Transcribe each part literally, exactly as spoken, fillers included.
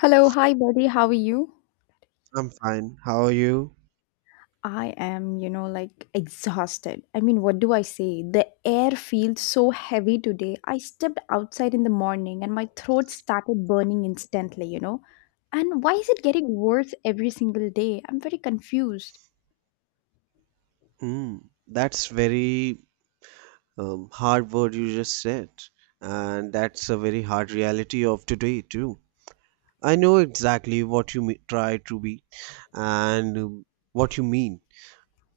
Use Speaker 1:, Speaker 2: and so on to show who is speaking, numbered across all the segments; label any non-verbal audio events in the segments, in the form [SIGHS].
Speaker 1: Hello, hi buddy, how are you?
Speaker 2: I'm fine. How are you?
Speaker 1: I am, you know, like exhausted. I mean, what do I say? The air feels so heavy today. I stepped outside in the morning and my throat started burning instantly, you know. And why is it getting worse every single day? I'm very confused.
Speaker 2: Mm, that's very um, hard word you just said, and that's a very hard reality of today too. I know exactly what you me- try to be, and um, what you mean.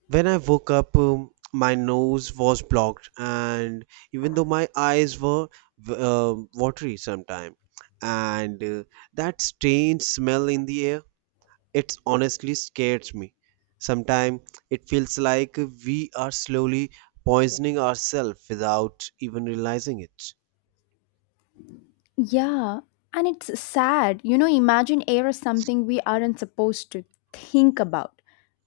Speaker 2: When I woke up, um, my nose was blocked, and even though my eyes were w- um watery sometimes, and uh, that strange smell in the air. It's honestly scares me. Sometimes it feels like we are slowly poisoning ourselves without even realizing it.
Speaker 1: Yeah, and it's sad. You know, imagine air is something we aren't supposed to think about.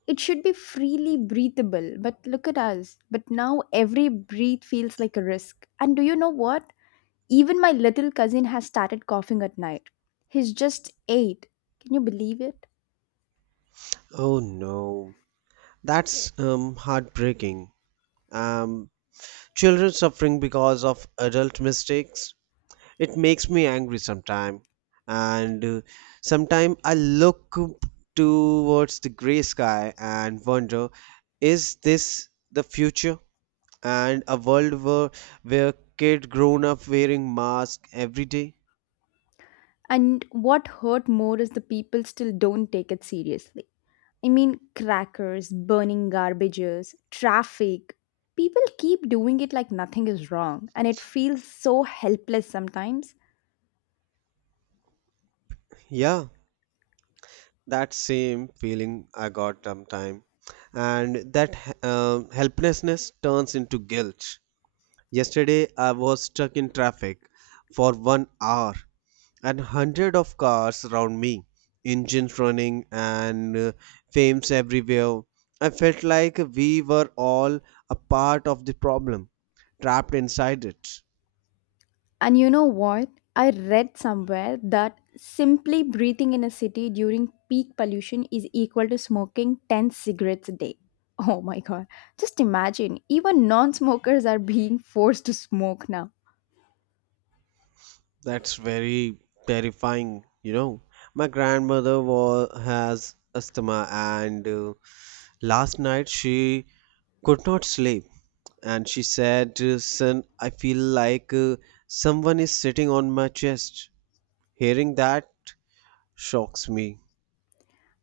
Speaker 1: It should be freely breathable, but look at us. But now every breath feels like a risk. And do you know what? Even my little cousin has started coughing at night. He's just eight. Can you believe it?
Speaker 2: Oh no, that's um, heartbreaking. Um, children suffering because of adult mistakes. It makes me angry sometimes, and uh, sometimes I look towards the gray sky and wonder, is this the future? And a world where where kid grown up wearing mask every day.
Speaker 1: And what hurt more is the people still don't take it seriously. I mean, crackers, burning garbages, traffic. People keep doing it like nothing is wrong, and it feels so helpless sometimes.
Speaker 2: Yeah, that same feeling I got sometime. And that um, helplessness turns into guilt. Yesterday I was stuck in traffic for one hour, and hundred of cars around me, engines running, and uh, fames everywhere. I felt like we were all a part of the problem, trapped inside it.
Speaker 1: And you know what? I read somewhere that simply breathing in a city during peak pollution is equal to smoking ten cigarettes a day. Oh my god. Just imagine, even non smokers are being forced to smoke now.
Speaker 2: That's very terrifying, you know. My grandmother was, has asthma, and uh, last night she could not sleep. And she said, uh, Son, I feel like uh, someone is sitting on my chest. Hearing that shocks me.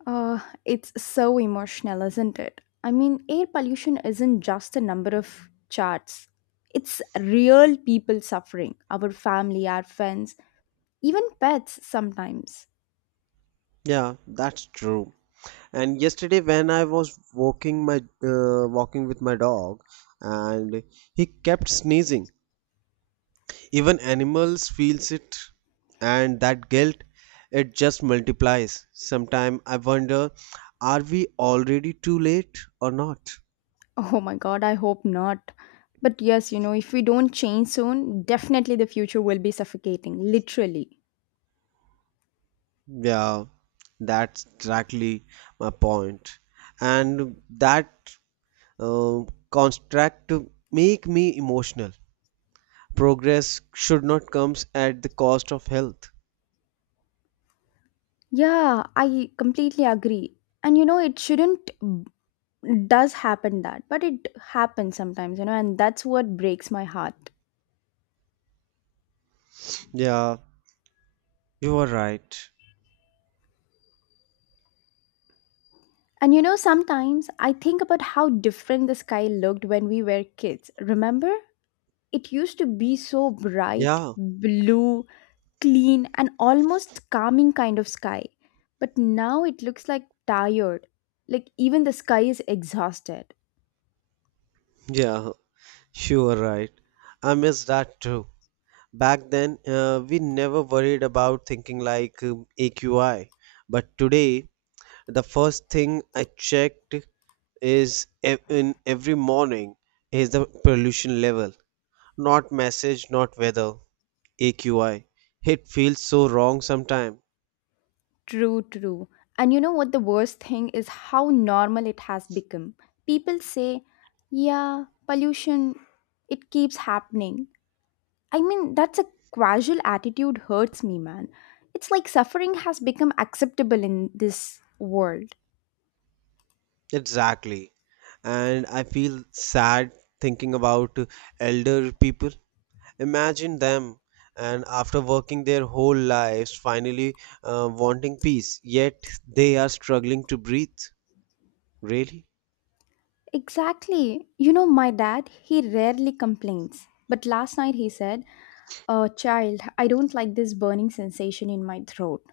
Speaker 1: Uh, it's so emotional, isn't it? I mean, air pollution isn't just a number of charts, it's real people suffering, our family, our friends, even pets sometimes.
Speaker 2: Yeah, that's true. And yesterday, when I was walking my uh, walking with my dog, and he kept sneezing. Even animals feels it, and that guilt, it just multiplies. Sometimes I wonder, are we already too late or not?
Speaker 1: Oh my god, I hope not. But yes, you know, if we don't change soon, definitely the future will be suffocating, literally.
Speaker 2: Yeah, that's exactly my point point. And that uh, construct to make me emotional, progress should not comes at the cost of health.
Speaker 1: Yeah, I completely agree. And you know, it shouldn't does happen that, but it happens sometimes, you know, and that's what breaks my heart.
Speaker 2: Yeah, you are right.
Speaker 1: And you know, sometimes I think about how different the sky looked when we were kids. Remember? It used to be so bright,
Speaker 2: Yeah,
Speaker 1: blue, clean, and almost calming kind of sky. But now it looks like tired. Like even the sky is exhausted.
Speaker 2: yeah, you are right, I miss that too. Back then, uh, we never worried about thinking like um, A Q I. But today, the first thing I checked is e- in every morning is the pollution level. Not message, not weather, A Q I. It feels so wrong sometimes.
Speaker 1: True, true. And you know what the worst thing is how normal it has become. People say, yeah, pollution, it keeps happening. I mean, that's a casual attitude hurts me, man. It's like suffering has become acceptable in this world.
Speaker 2: Exactly. And I feel sad thinking about elder people. Imagine them, and after working their whole lives, finally uh, wanting peace, yet they are struggling to breathe. Really?
Speaker 1: Exactly. You know, my dad, he rarely complains. But last night he said, Uh, child, I don't like this burning sensation in my throat.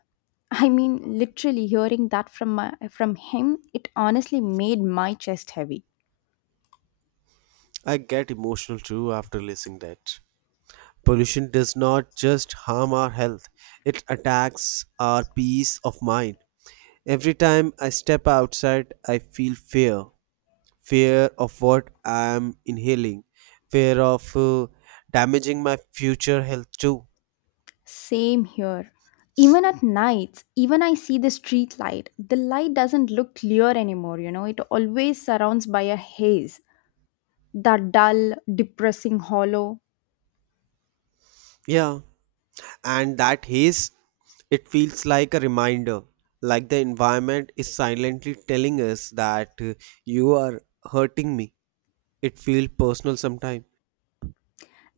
Speaker 1: I mean, literally hearing that from my, from him, it honestly made my chest heavy.
Speaker 2: I get emotional too after listening that. Pollution does not just harm our health, it attacks our peace of mind. Every time I step outside, I feel fear. Fear of what I am inhaling, fear of uh, damaging my future health too.
Speaker 1: Same here. Even at nights, even I see the street light, the light doesn't look clear anymore, you know, it always surrounds by a haze. That dull, depressing hollow.
Speaker 2: Yeah, and that haze, it feels like a reminder, like the environment is silently telling us that uh, you are hurting me. It feels personal sometimes.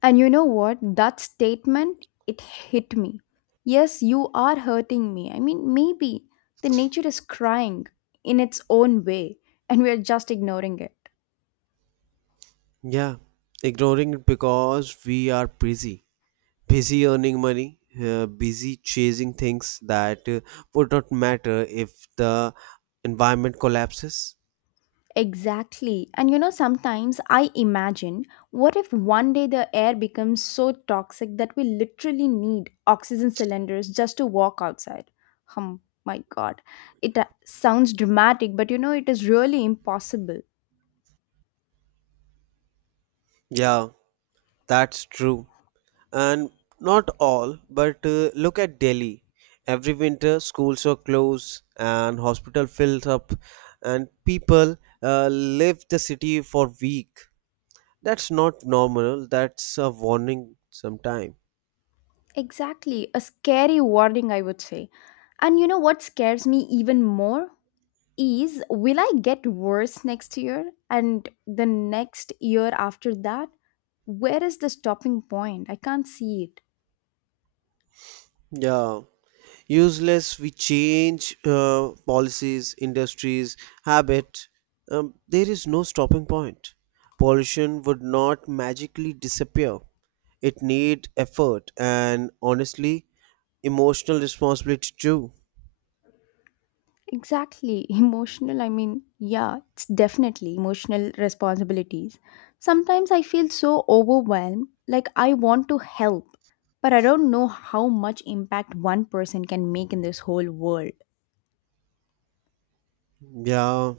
Speaker 1: And you know what? That statement, it hit me. Yes, you are hurting me. I mean, maybe the nature is crying in its own way, and we're just ignoring it.
Speaker 2: Yeah, ignoring it because we are busy busy earning money, uh, busy chasing things that uh, would not matter if the environment collapses.
Speaker 1: Exactly. And you know, sometimes I imagine what if one day the air becomes so toxic that we literally need oxygen cylinders just to walk outside? Hum, my God. It uh, sounds dramatic, but you know, it is really impossible.
Speaker 2: Yeah, that's true. And not all, but uh, look at Delhi. Every winter, schools are closed and hospital fills up, and people uh, leave the city for week. That's not normal. That's a warning. Sometime.
Speaker 1: Exactly, a scary warning, I would say. And you know what scares me even more is will I get worse next year and the next year after that? Where is the stopping point? I can't see it.
Speaker 2: Yeah. Useless. We change uh, policies, industries, habit. Um, there is no stopping point. Pollution would not magically disappear. It need effort, and honestly, emotional responsibility too.
Speaker 1: Exactly, [LAUGHS] emotional. I mean, yeah, it's definitely emotional responsibilities. Sometimes I feel so overwhelmed, like I want to help, but I don't know how much impact one person can make in this whole world.
Speaker 2: Yeah,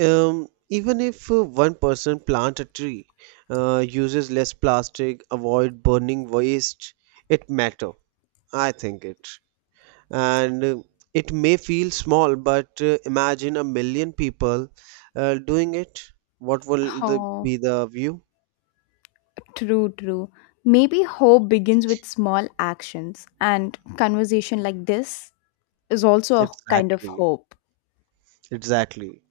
Speaker 2: um, even if uh, one person plant a tree, uh, uses less plastic, avoid burning waste, it matter I think it. And uh, it may feel small, but uh, imagine a million people uh, doing it, what will the,
Speaker 1: Oh.
Speaker 2: be the view?
Speaker 1: True, true. Maybe hope begins with small actions, and conversation like this is also a kind of
Speaker 2: Exactly,
Speaker 1: hope.
Speaker 2: exactly.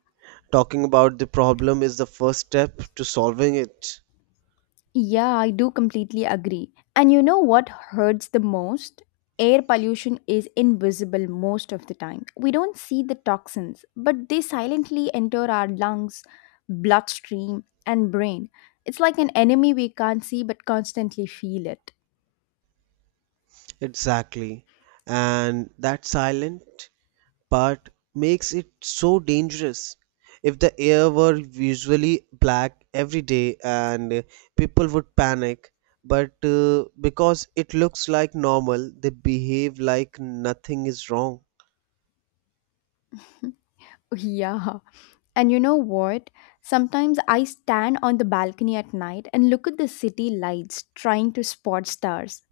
Speaker 2: Talking about the problem is the first step to solving it.
Speaker 1: Yeah, I do completely agree. And you know what hurts the most? Air pollution is invisible most of the time. We don't see the toxins, but they silently enter our lungs, bloodstream, and brain. It's like an enemy we can't see but constantly feel it.
Speaker 2: Exactly. And that silent part makes it so dangerous. If the air were usually black every day, and uh, people would panic, but uh, because it looks like normal, they behave like nothing is wrong.
Speaker 1: [LAUGHS] Yeah. And you know what? Sometimes I stand on the balcony at night and look at the city lights trying to spot stars.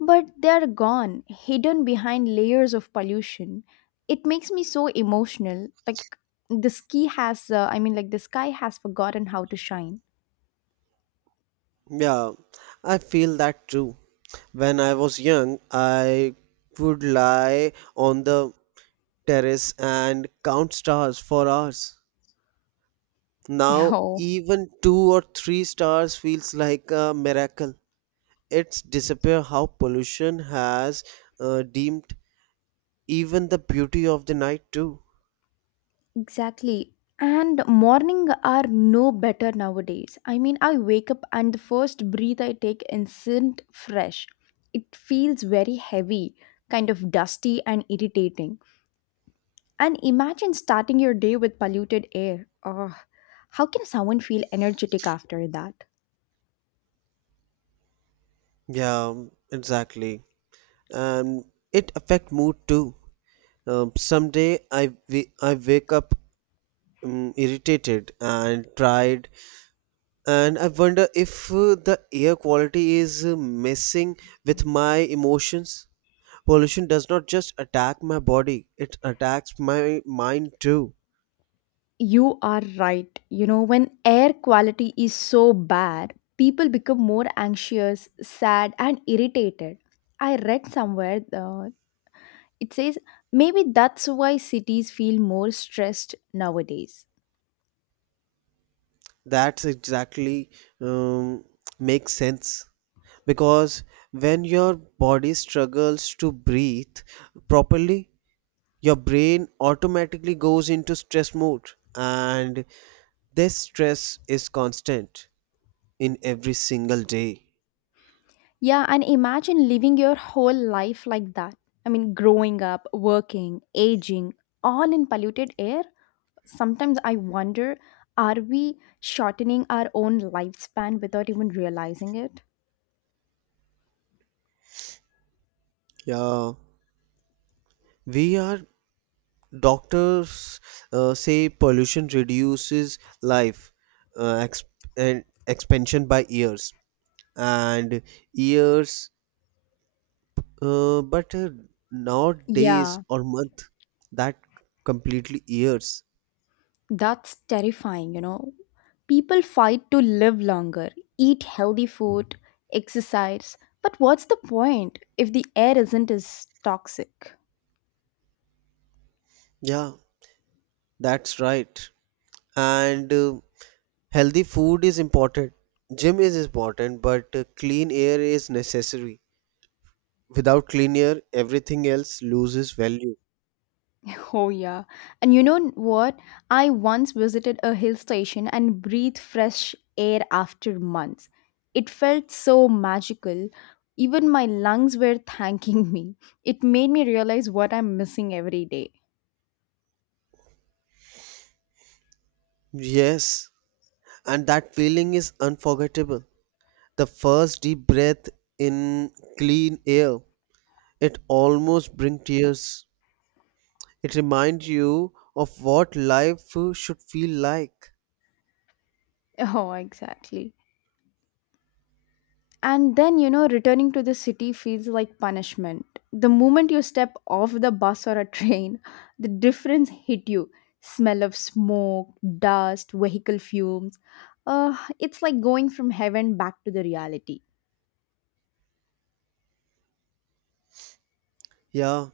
Speaker 1: But they are gone, hidden behind layers of pollution. It makes me so emotional. Like the ski has, uh, I mean, like the sky has forgotten how to shine.
Speaker 2: Yeah, I feel that too. When I was young, I would lie on the terrace and count stars for hours.
Speaker 1: [LAUGHS]
Speaker 2: Now,
Speaker 1: Oh.
Speaker 2: even two or three stars feels like a miracle. It's disappear how pollution has uh, deemed even the beauty of the night too.
Speaker 1: Exactly. And morning are no better nowadays. I mean, I wake up and the first breath I take isn't fresh. It feels very heavy, kind of dusty and irritating. And imagine starting your day with polluted air. Oh, how can someone feel energetic after that?
Speaker 2: Yeah, um, exactly. And it affect mood too. Um, someday I wa- I wake up, um, irritated and tired, and I wonder if uh, the air quality is uh, messing with my emotions. Pollution does not just attack my body, it attacks my mind too.
Speaker 1: You are right. You know, when air quality is so bad, people become more anxious, sad, and irritated. I read somewhere uh, it says maybe that's why cities feel more stressed nowadays.
Speaker 2: That's exactly um, makes sense because when your body struggles to breathe properly, your brain automatically goes into stress mode, and this stress is constant in every single day.
Speaker 1: Yeah, and imagine living your whole life like that. I mean, growing up, working, aging, all in polluted air. Sometimes I wonder are we shortening our own lifespan without even realizing it?
Speaker 2: Yeah, we are. Doctors uh, say pollution reduces life, uh, exp- and expansion by years, and years. Uh, but uh, not days
Speaker 1: Yeah,
Speaker 2: or month, that completely years.
Speaker 1: that's terrifying, you know. People fight to live longer, eat healthy food, exercise, but what's the point if the air isn't as toxic?
Speaker 2: Yeah, that's right. And uh, healthy food is important. Gym is important, but uh, clean air is necessary. Without clean air, everything else loses value.
Speaker 1: Oh, yeah. And you know what? I once visited a hill station and breathed fresh air after months. It felt so magical. Even my lungs were thanking [LAUGHS] me. It made me realize what I'm missing every day.
Speaker 2: Yes, and that feeling is unforgettable. The first deep breath in clean air, it almost brings tears. It reminds you of what life should feel like.
Speaker 1: [LAUGHS] Oh, exactly. And then, you know, returning to the city feels like punishment. The moment you step off the bus or a train, the difference hit you. Smell of smoke, dust, vehicle fumes. Uh, it's like going from heaven back to the reality.
Speaker 2: Yeah,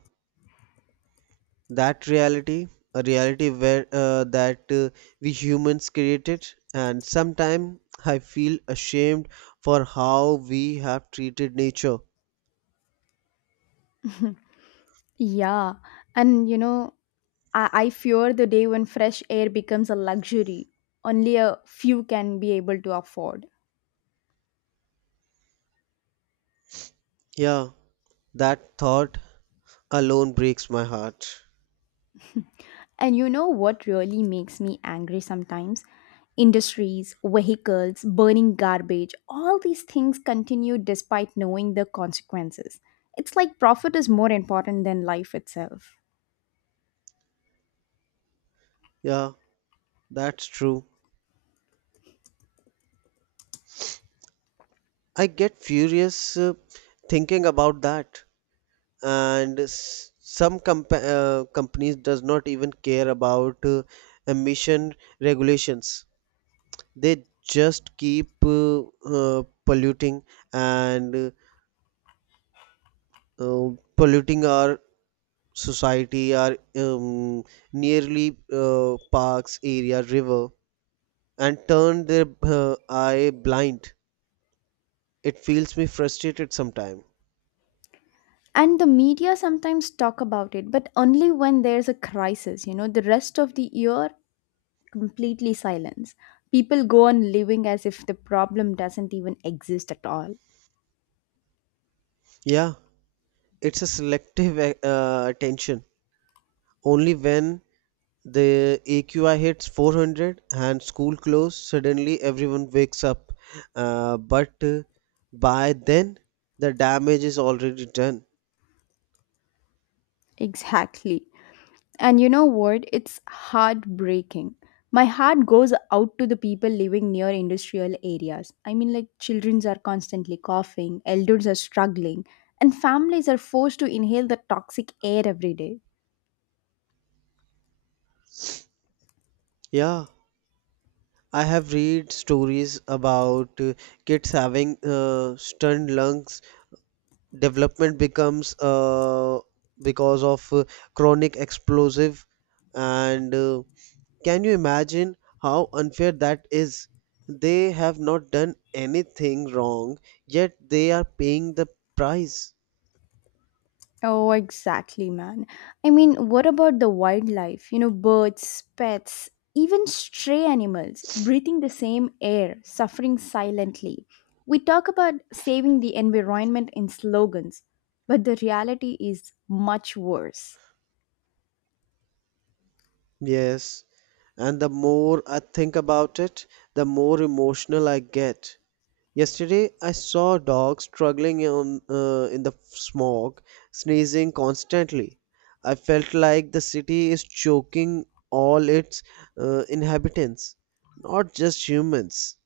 Speaker 2: that reality, a reality where uh, that uh, we humans created, and sometimes I feel ashamed for how we have treated nature.
Speaker 1: [LAUGHS] Yeah. And, you know, I, I fear the day when fresh air becomes a luxury only a few can be able to afford.
Speaker 2: Yeah, that thought alone breaks my heart.
Speaker 1: And you know what really makes me angry sometimes? Industries, vehicles, burning garbage, all these things continue despite knowing the consequences. It's like profit is more important than life itself.
Speaker 2: Yeah, that's true. I get furious uh, thinking about that. And s- some comp- uh, companies does not even care about uh, emission regulations. They just keep uh, uh, polluting, and uh, polluting our society, our um, nearly uh, parks area river, and turn their uh, eye blind. It feels me frustrated sometime.
Speaker 1: And the media sometimes talk about it, but only when there's a crisis, you know, the rest of the year completely silence. People go on living as if the problem doesn't even exist at all.
Speaker 2: Yeah, it's a selective uh, attention, only when the A Q I hits four hundred and school close. Suddenly, everyone wakes up. Uh, but uh, by then, the damage is already done.
Speaker 1: Exactly. And you know what? It's heartbreaking. My heart goes out to the people living near industrial areas. I mean, like, children are constantly coughing, elders are struggling, and families are forced to inhale the toxic air every day.
Speaker 2: Yeah, I have read stories about uh, kids having uh, stunned lungs. Development becomes uh, because of uh, chronic explosive, and uh, can you imagine how unfair that is? They have not done anything wrong, yet they are paying the price.
Speaker 1: Oh, exactly, man. I mean, what about the wildlife? You know, birds, pets, even stray animals breathing the same air, suffering silently. We talk about saving the environment in slogans, but the reality is much worse.
Speaker 2: Yes, and the more I think about it, the more emotional I get. Yesterday, I saw a dog struggling in, uh, in the smog, sneezing constantly. I felt like the city is choking all its uh, inhabitants, not just humans.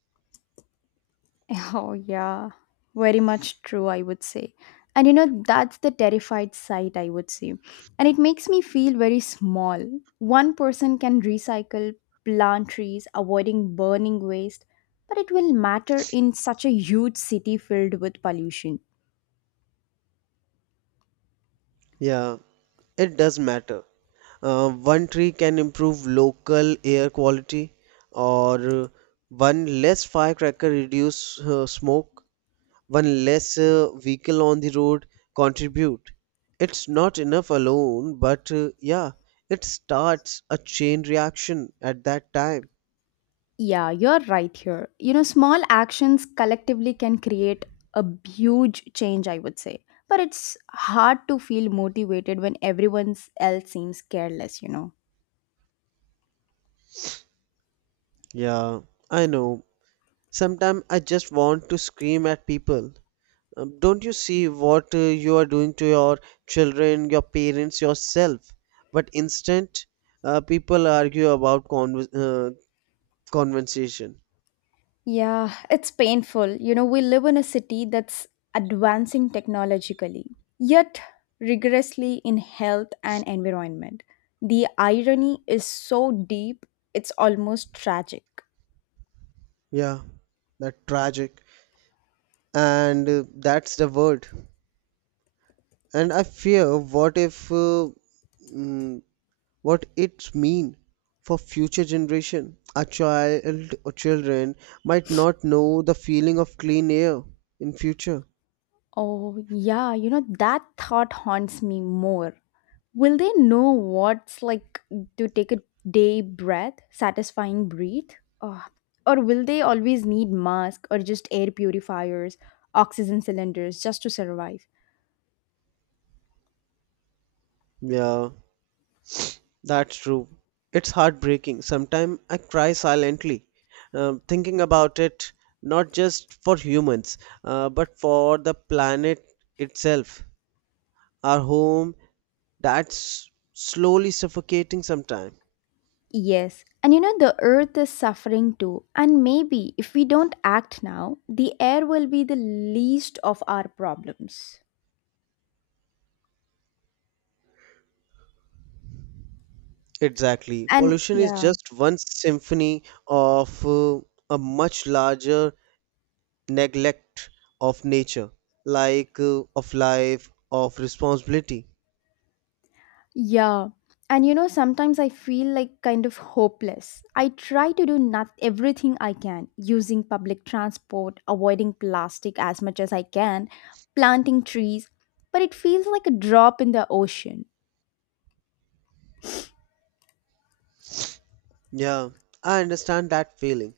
Speaker 1: [LAUGHS] Oh, yeah, very much true, I would say. And you know, that's the terrified side, I would say. And it makes me feel very small. One person can recycle, plant trees, avoiding burning waste, but it will matter in such a huge city filled with pollution.
Speaker 2: Yeah, it does matter. uh, one tree can improve local air quality, or one less firecracker reduce uh, smoke, one less uh, vehicle on the road contribute. It's not enough alone, but uh, yeah, it starts a chain reaction at that time.
Speaker 1: Yeah, you're right here. You know, small actions collectively can create a huge change, I would say. But it's hard to feel motivated when everyone else seems careless, you know.
Speaker 2: Yeah, I know. Sometimes I just want to scream at people. Um, don't you see what uh, you are doing to your children, your parents, yourself? But instant, uh, people argue about conv- uh, conversation.
Speaker 1: Yeah, it's painful. You know, we live in a city that's advancing technologically, yet rigorously in health and environment. The irony is so deep, it's almost tragic.
Speaker 2: Yeah, that tragic, and uh, that's the word. And I fear, what if, uh, mm, what it mean for future generation? A child or children might not know the feeling of clean air in future.
Speaker 1: Oh, yeah, you know, that thought haunts me more. Will they know what's like to take a day breath, satisfying breathe? Oh, or will they always need mask or just air purifiers, oxygen cylinders just to survive?
Speaker 2: Yeah. That's true. It's heartbreaking. Sometimes I cry silently, um, thinking about it, not just for humans, uh, but for the planet itself, our home, that's slowly suffocating sometimes.
Speaker 1: Yes, and you know, the earth is suffering too. And maybe if we don't act now, the air will be the least of our problems.
Speaker 2: Exactly.
Speaker 1: And
Speaker 2: Pollution is
Speaker 1: yeah,
Speaker 2: just one symphony of uh, a much larger neglect of nature, like uh, of life, of responsibility.
Speaker 1: yeah. And you know, sometimes I feel like kind of hopeless. I try to do not everything I can, using public transport, avoiding plastic as much as I can, planting trees, but it feels like a drop in the ocean.
Speaker 2: Yeah, I understand that feeling.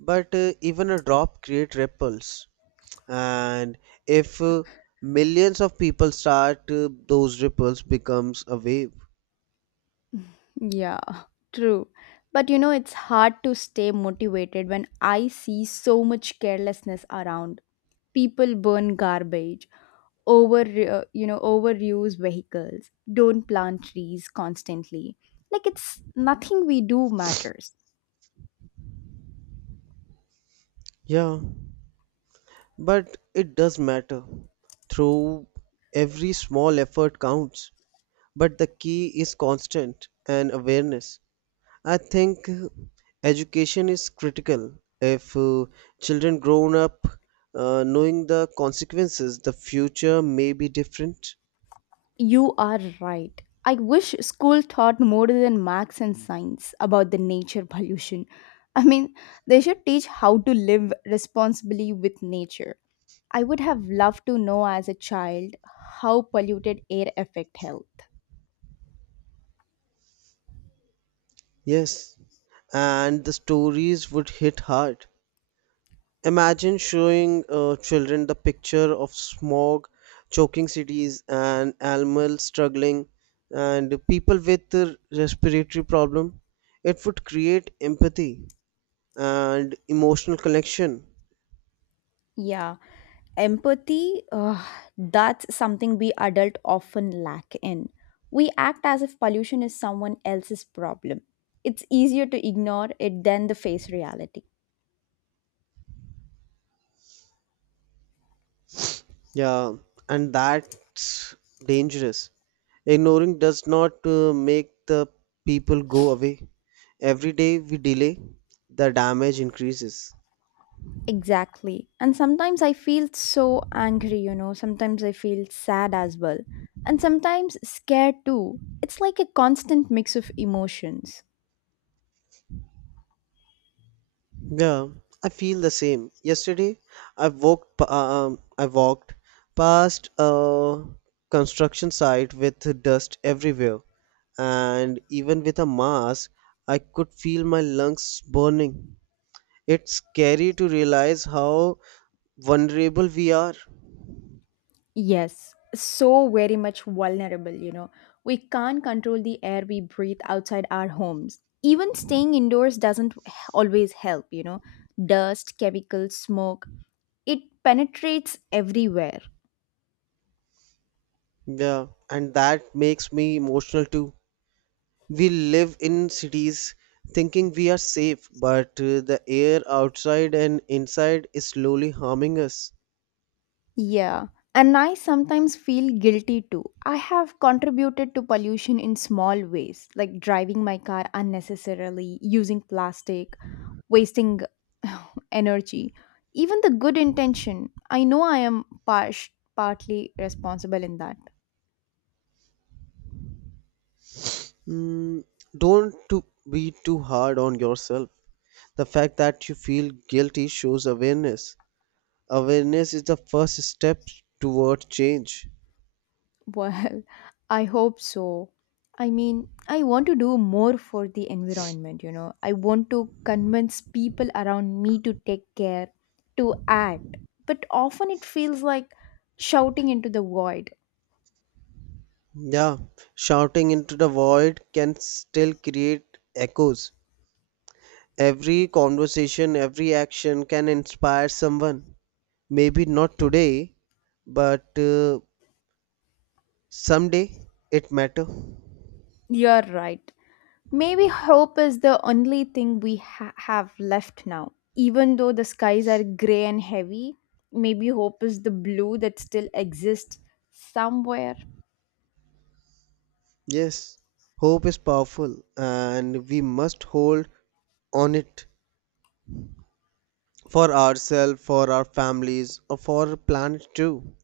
Speaker 2: But uh, even a drop creates ripples. And if uh, millions of people start, uh, those ripples becomes a wave.
Speaker 1: Yeah, true. But you know, it's hard to stay motivated when I see so much carelessness around. People burn garbage, over uh, you know, overuse vehicles, don't plant trees constantly. Like it's nothing we do matters.
Speaker 2: Yeah, but it does matter. Through every small effort counts. But the key is constant and awareness. I think education is critical. If uh, children grown up uh, knowing the consequences, the future may be different.
Speaker 1: You are right. I wish school taught more than maths and science about the nature pollution. I mean, they should teach how to live responsibly with nature. I would have loved to know as a child how polluted air affect health.
Speaker 2: Yes, and the stories would hit hard. Imagine showing uh, children the picture of smog, choking cities, and animals struggling, and people with uh, respiratory problem. It would create empathy and emotional connection.
Speaker 1: Yeah, empathy, uh, that's something we adult often lack in. We act as if pollution is someone else's problem. It's easier to ignore it than to face reality.
Speaker 2: Yeah, and that's dangerous. Ignoring does not uh, make the people go away. Every day we delay, the damage increases.
Speaker 1: Exactly. And sometimes I feel so angry, you know. Sometimes I feel sad as well. And sometimes scared too. It's like a constant mix of emotions.
Speaker 2: Yeah, I feel the same. Yesterday, I walked pa- uh, um, I walked past a construction site with dust everywhere, and even with a mask, I could feel my lungs burning. It's scary to realize how vulnerable we are.
Speaker 1: Yes, so very much vulnerable, you know. We can't control the air we breathe outside our homes. Even staying indoors doesn't h- always help, you know. Dust, chemicals, smoke, it penetrates everywhere.
Speaker 2: Yeah, and that makes me emotional too. We live in cities thinking we are safe, but uh, the air outside and inside is slowly harming us.
Speaker 1: Yeah, and I sometimes feel guilty too. I have contributed to pollution in small ways, like driving my car unnecessarily, using plastic, wasting [SIGHS] energy. Even the good intention, I know I am par- partly responsible in that.
Speaker 2: Mm, don't to be too hard on yourself. The fact that you feel guilty shows awareness. Awareness is the first step toward change.
Speaker 1: Well, [LAUGHS] I hope so. I mean, I want to do more for the environment, you know. I want to convince people around me to take care, to act. But often it feels like shouting into the void.
Speaker 2: Yeah, shouting into the void can still create echoes. Every conversation, every action can inspire someone. Maybe not today, but uh, someday it matter.
Speaker 1: You're right. Maybe hope is the only thing we ha- have left now. Even though the skies are gray and heavy, maybe hope is the blue that still exists somewhere.
Speaker 2: Yes, hope is powerful and we must hold on it for ourselves, for our families, or for our planet too.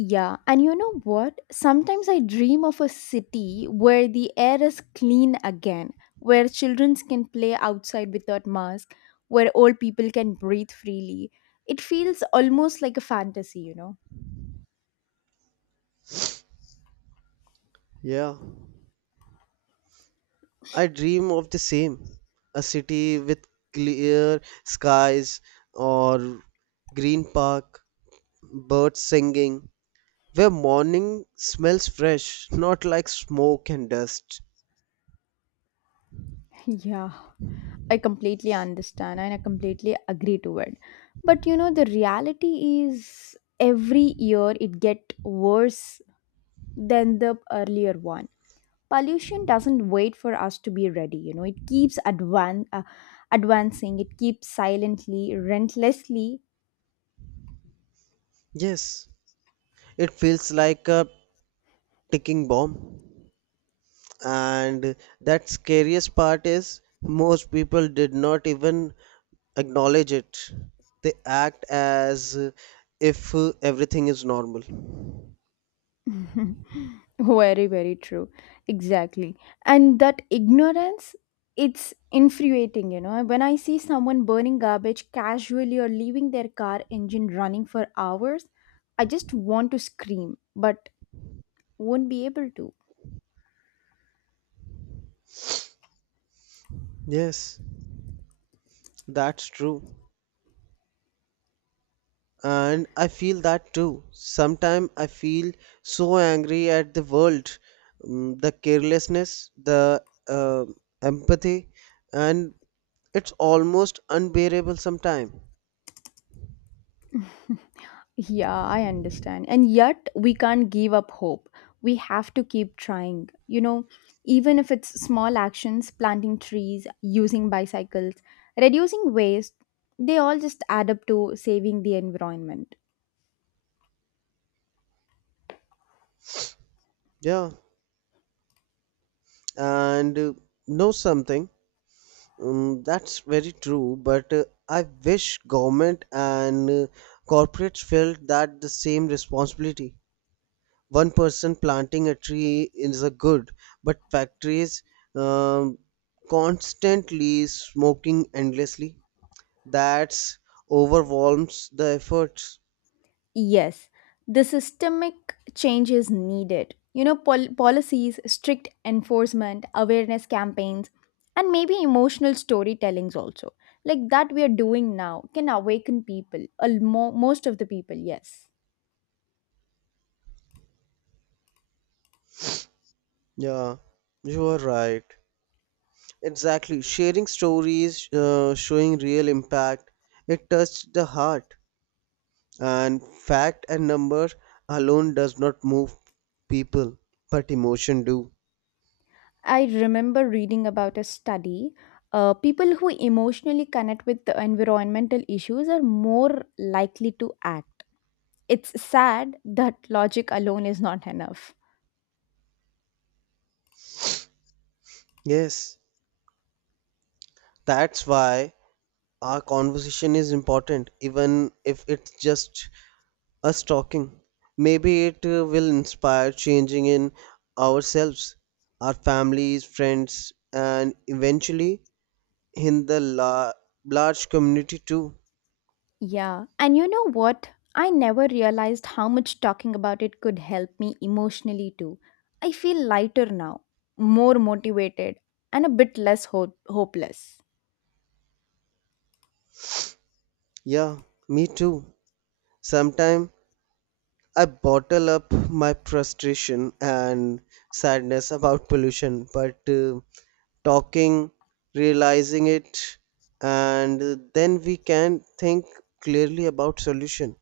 Speaker 1: Yeah, and you know what? Sometimes I dream of a city where the air is clean again, where children can play outside without masks, where old people can breathe freely. It feels almost like a fantasy, you know?
Speaker 2: Yeah. I dream of the same, a city with clear skies, or green park, birds singing, where morning smells fresh, not like smoke and dust.
Speaker 1: [LAUGHS] Yeah, I completely understand and I completely agree to it. But you know, the reality is every year it get worse than the earlier one. Pollution doesn't wait for us to be ready, you know it keeps advan- uh, advancing. It keeps silently, relentlessly.
Speaker 2: Yes, it feels like a ticking bomb. And that scariest part is most people did not even acknowledge it. They act as if everything is normal.
Speaker 1: [LAUGHS] Very, very true. Exactly. And that ignorance, it's infuriating. You know when I see someone burning garbage casually or leaving their car engine running for hours, I just want to scream, but won't be able to.
Speaker 2: Yes, that's true. And I feel that too. Sometimes I feel so angry at the world, mm, the carelessness, the uh, empathy, and it's almost unbearable sometimes.
Speaker 1: Yeah, I understand. And yet, we can't give up hope. We have to keep trying. You know, even if it's small actions, planting trees, using bicycles, reducing waste, they all just add up to saving the environment.
Speaker 2: Yeah, and uh, know something. Um, that's very true, but uh, I wish government and uh, corporates felt that the same responsibility. One person planting a tree is a good, but factories um, constantly smoking endlessly, that's overwhelms the efforts.
Speaker 1: Yes, the systemic change is needed. You know, pol- policies, strict enforcement, awareness campaigns, and maybe emotional storytellings also. Like that we are doing now can awaken people, al- mo- most of the people, yes.
Speaker 2: Yeah, you are right, exactly. Sharing stories, uh, showing real impact, it touched the heart. And fact and number alone does not move people, but emotion do.
Speaker 1: I remember reading about a study. Uh, people who emotionally connect with the environmental issues are more likely to act. It's sad that logic alone is not enough.
Speaker 2: Yes, that's why our conversation is important, even if it's just us talking. Maybe it uh, will inspire changing in ourselves, our families, friends, and eventually in the la- large community too.
Speaker 1: Yeah, and you know what? I never realized how much talking about it could help me emotionally too. I feel lighter now, more motivated, and a bit less ho- hopeless.
Speaker 2: Yeah, me too. Sometime I bottle up my frustration and sadness about pollution, but uh, talking, realizing it, and then we can think clearly about solution.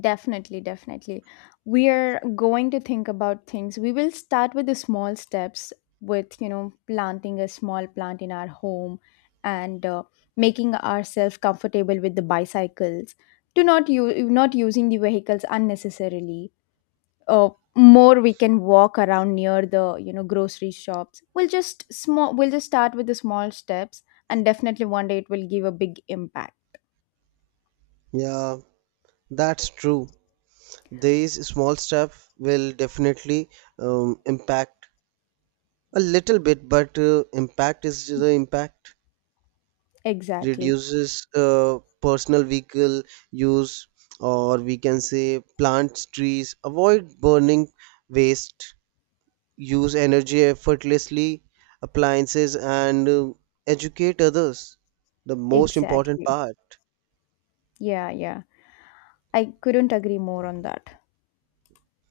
Speaker 1: Definitely, definitely. We are going to think about things. We will start with the small steps, with, you know, planting a small plant in our home and uh, making ourselves comfortable with the bicycles. Do not use Not using the vehicles unnecessarily. uh, More we can walk around near the you know grocery shops. We'll just small we'll just start with the small steps, and definitely one day it will give a big impact.
Speaker 2: Yeah, that's true. These small steps will definitely um, impact a little bit, but uh, impact is the impact.
Speaker 1: Exactly,
Speaker 2: Reduces uh, personal vehicle use, or we can say plant trees, avoid burning waste, use energy effortlessly appliances, and uh, educate others, the most important
Speaker 1: exactly.
Speaker 2: part.
Speaker 1: Yeah, yeah, I couldn't agree more on that.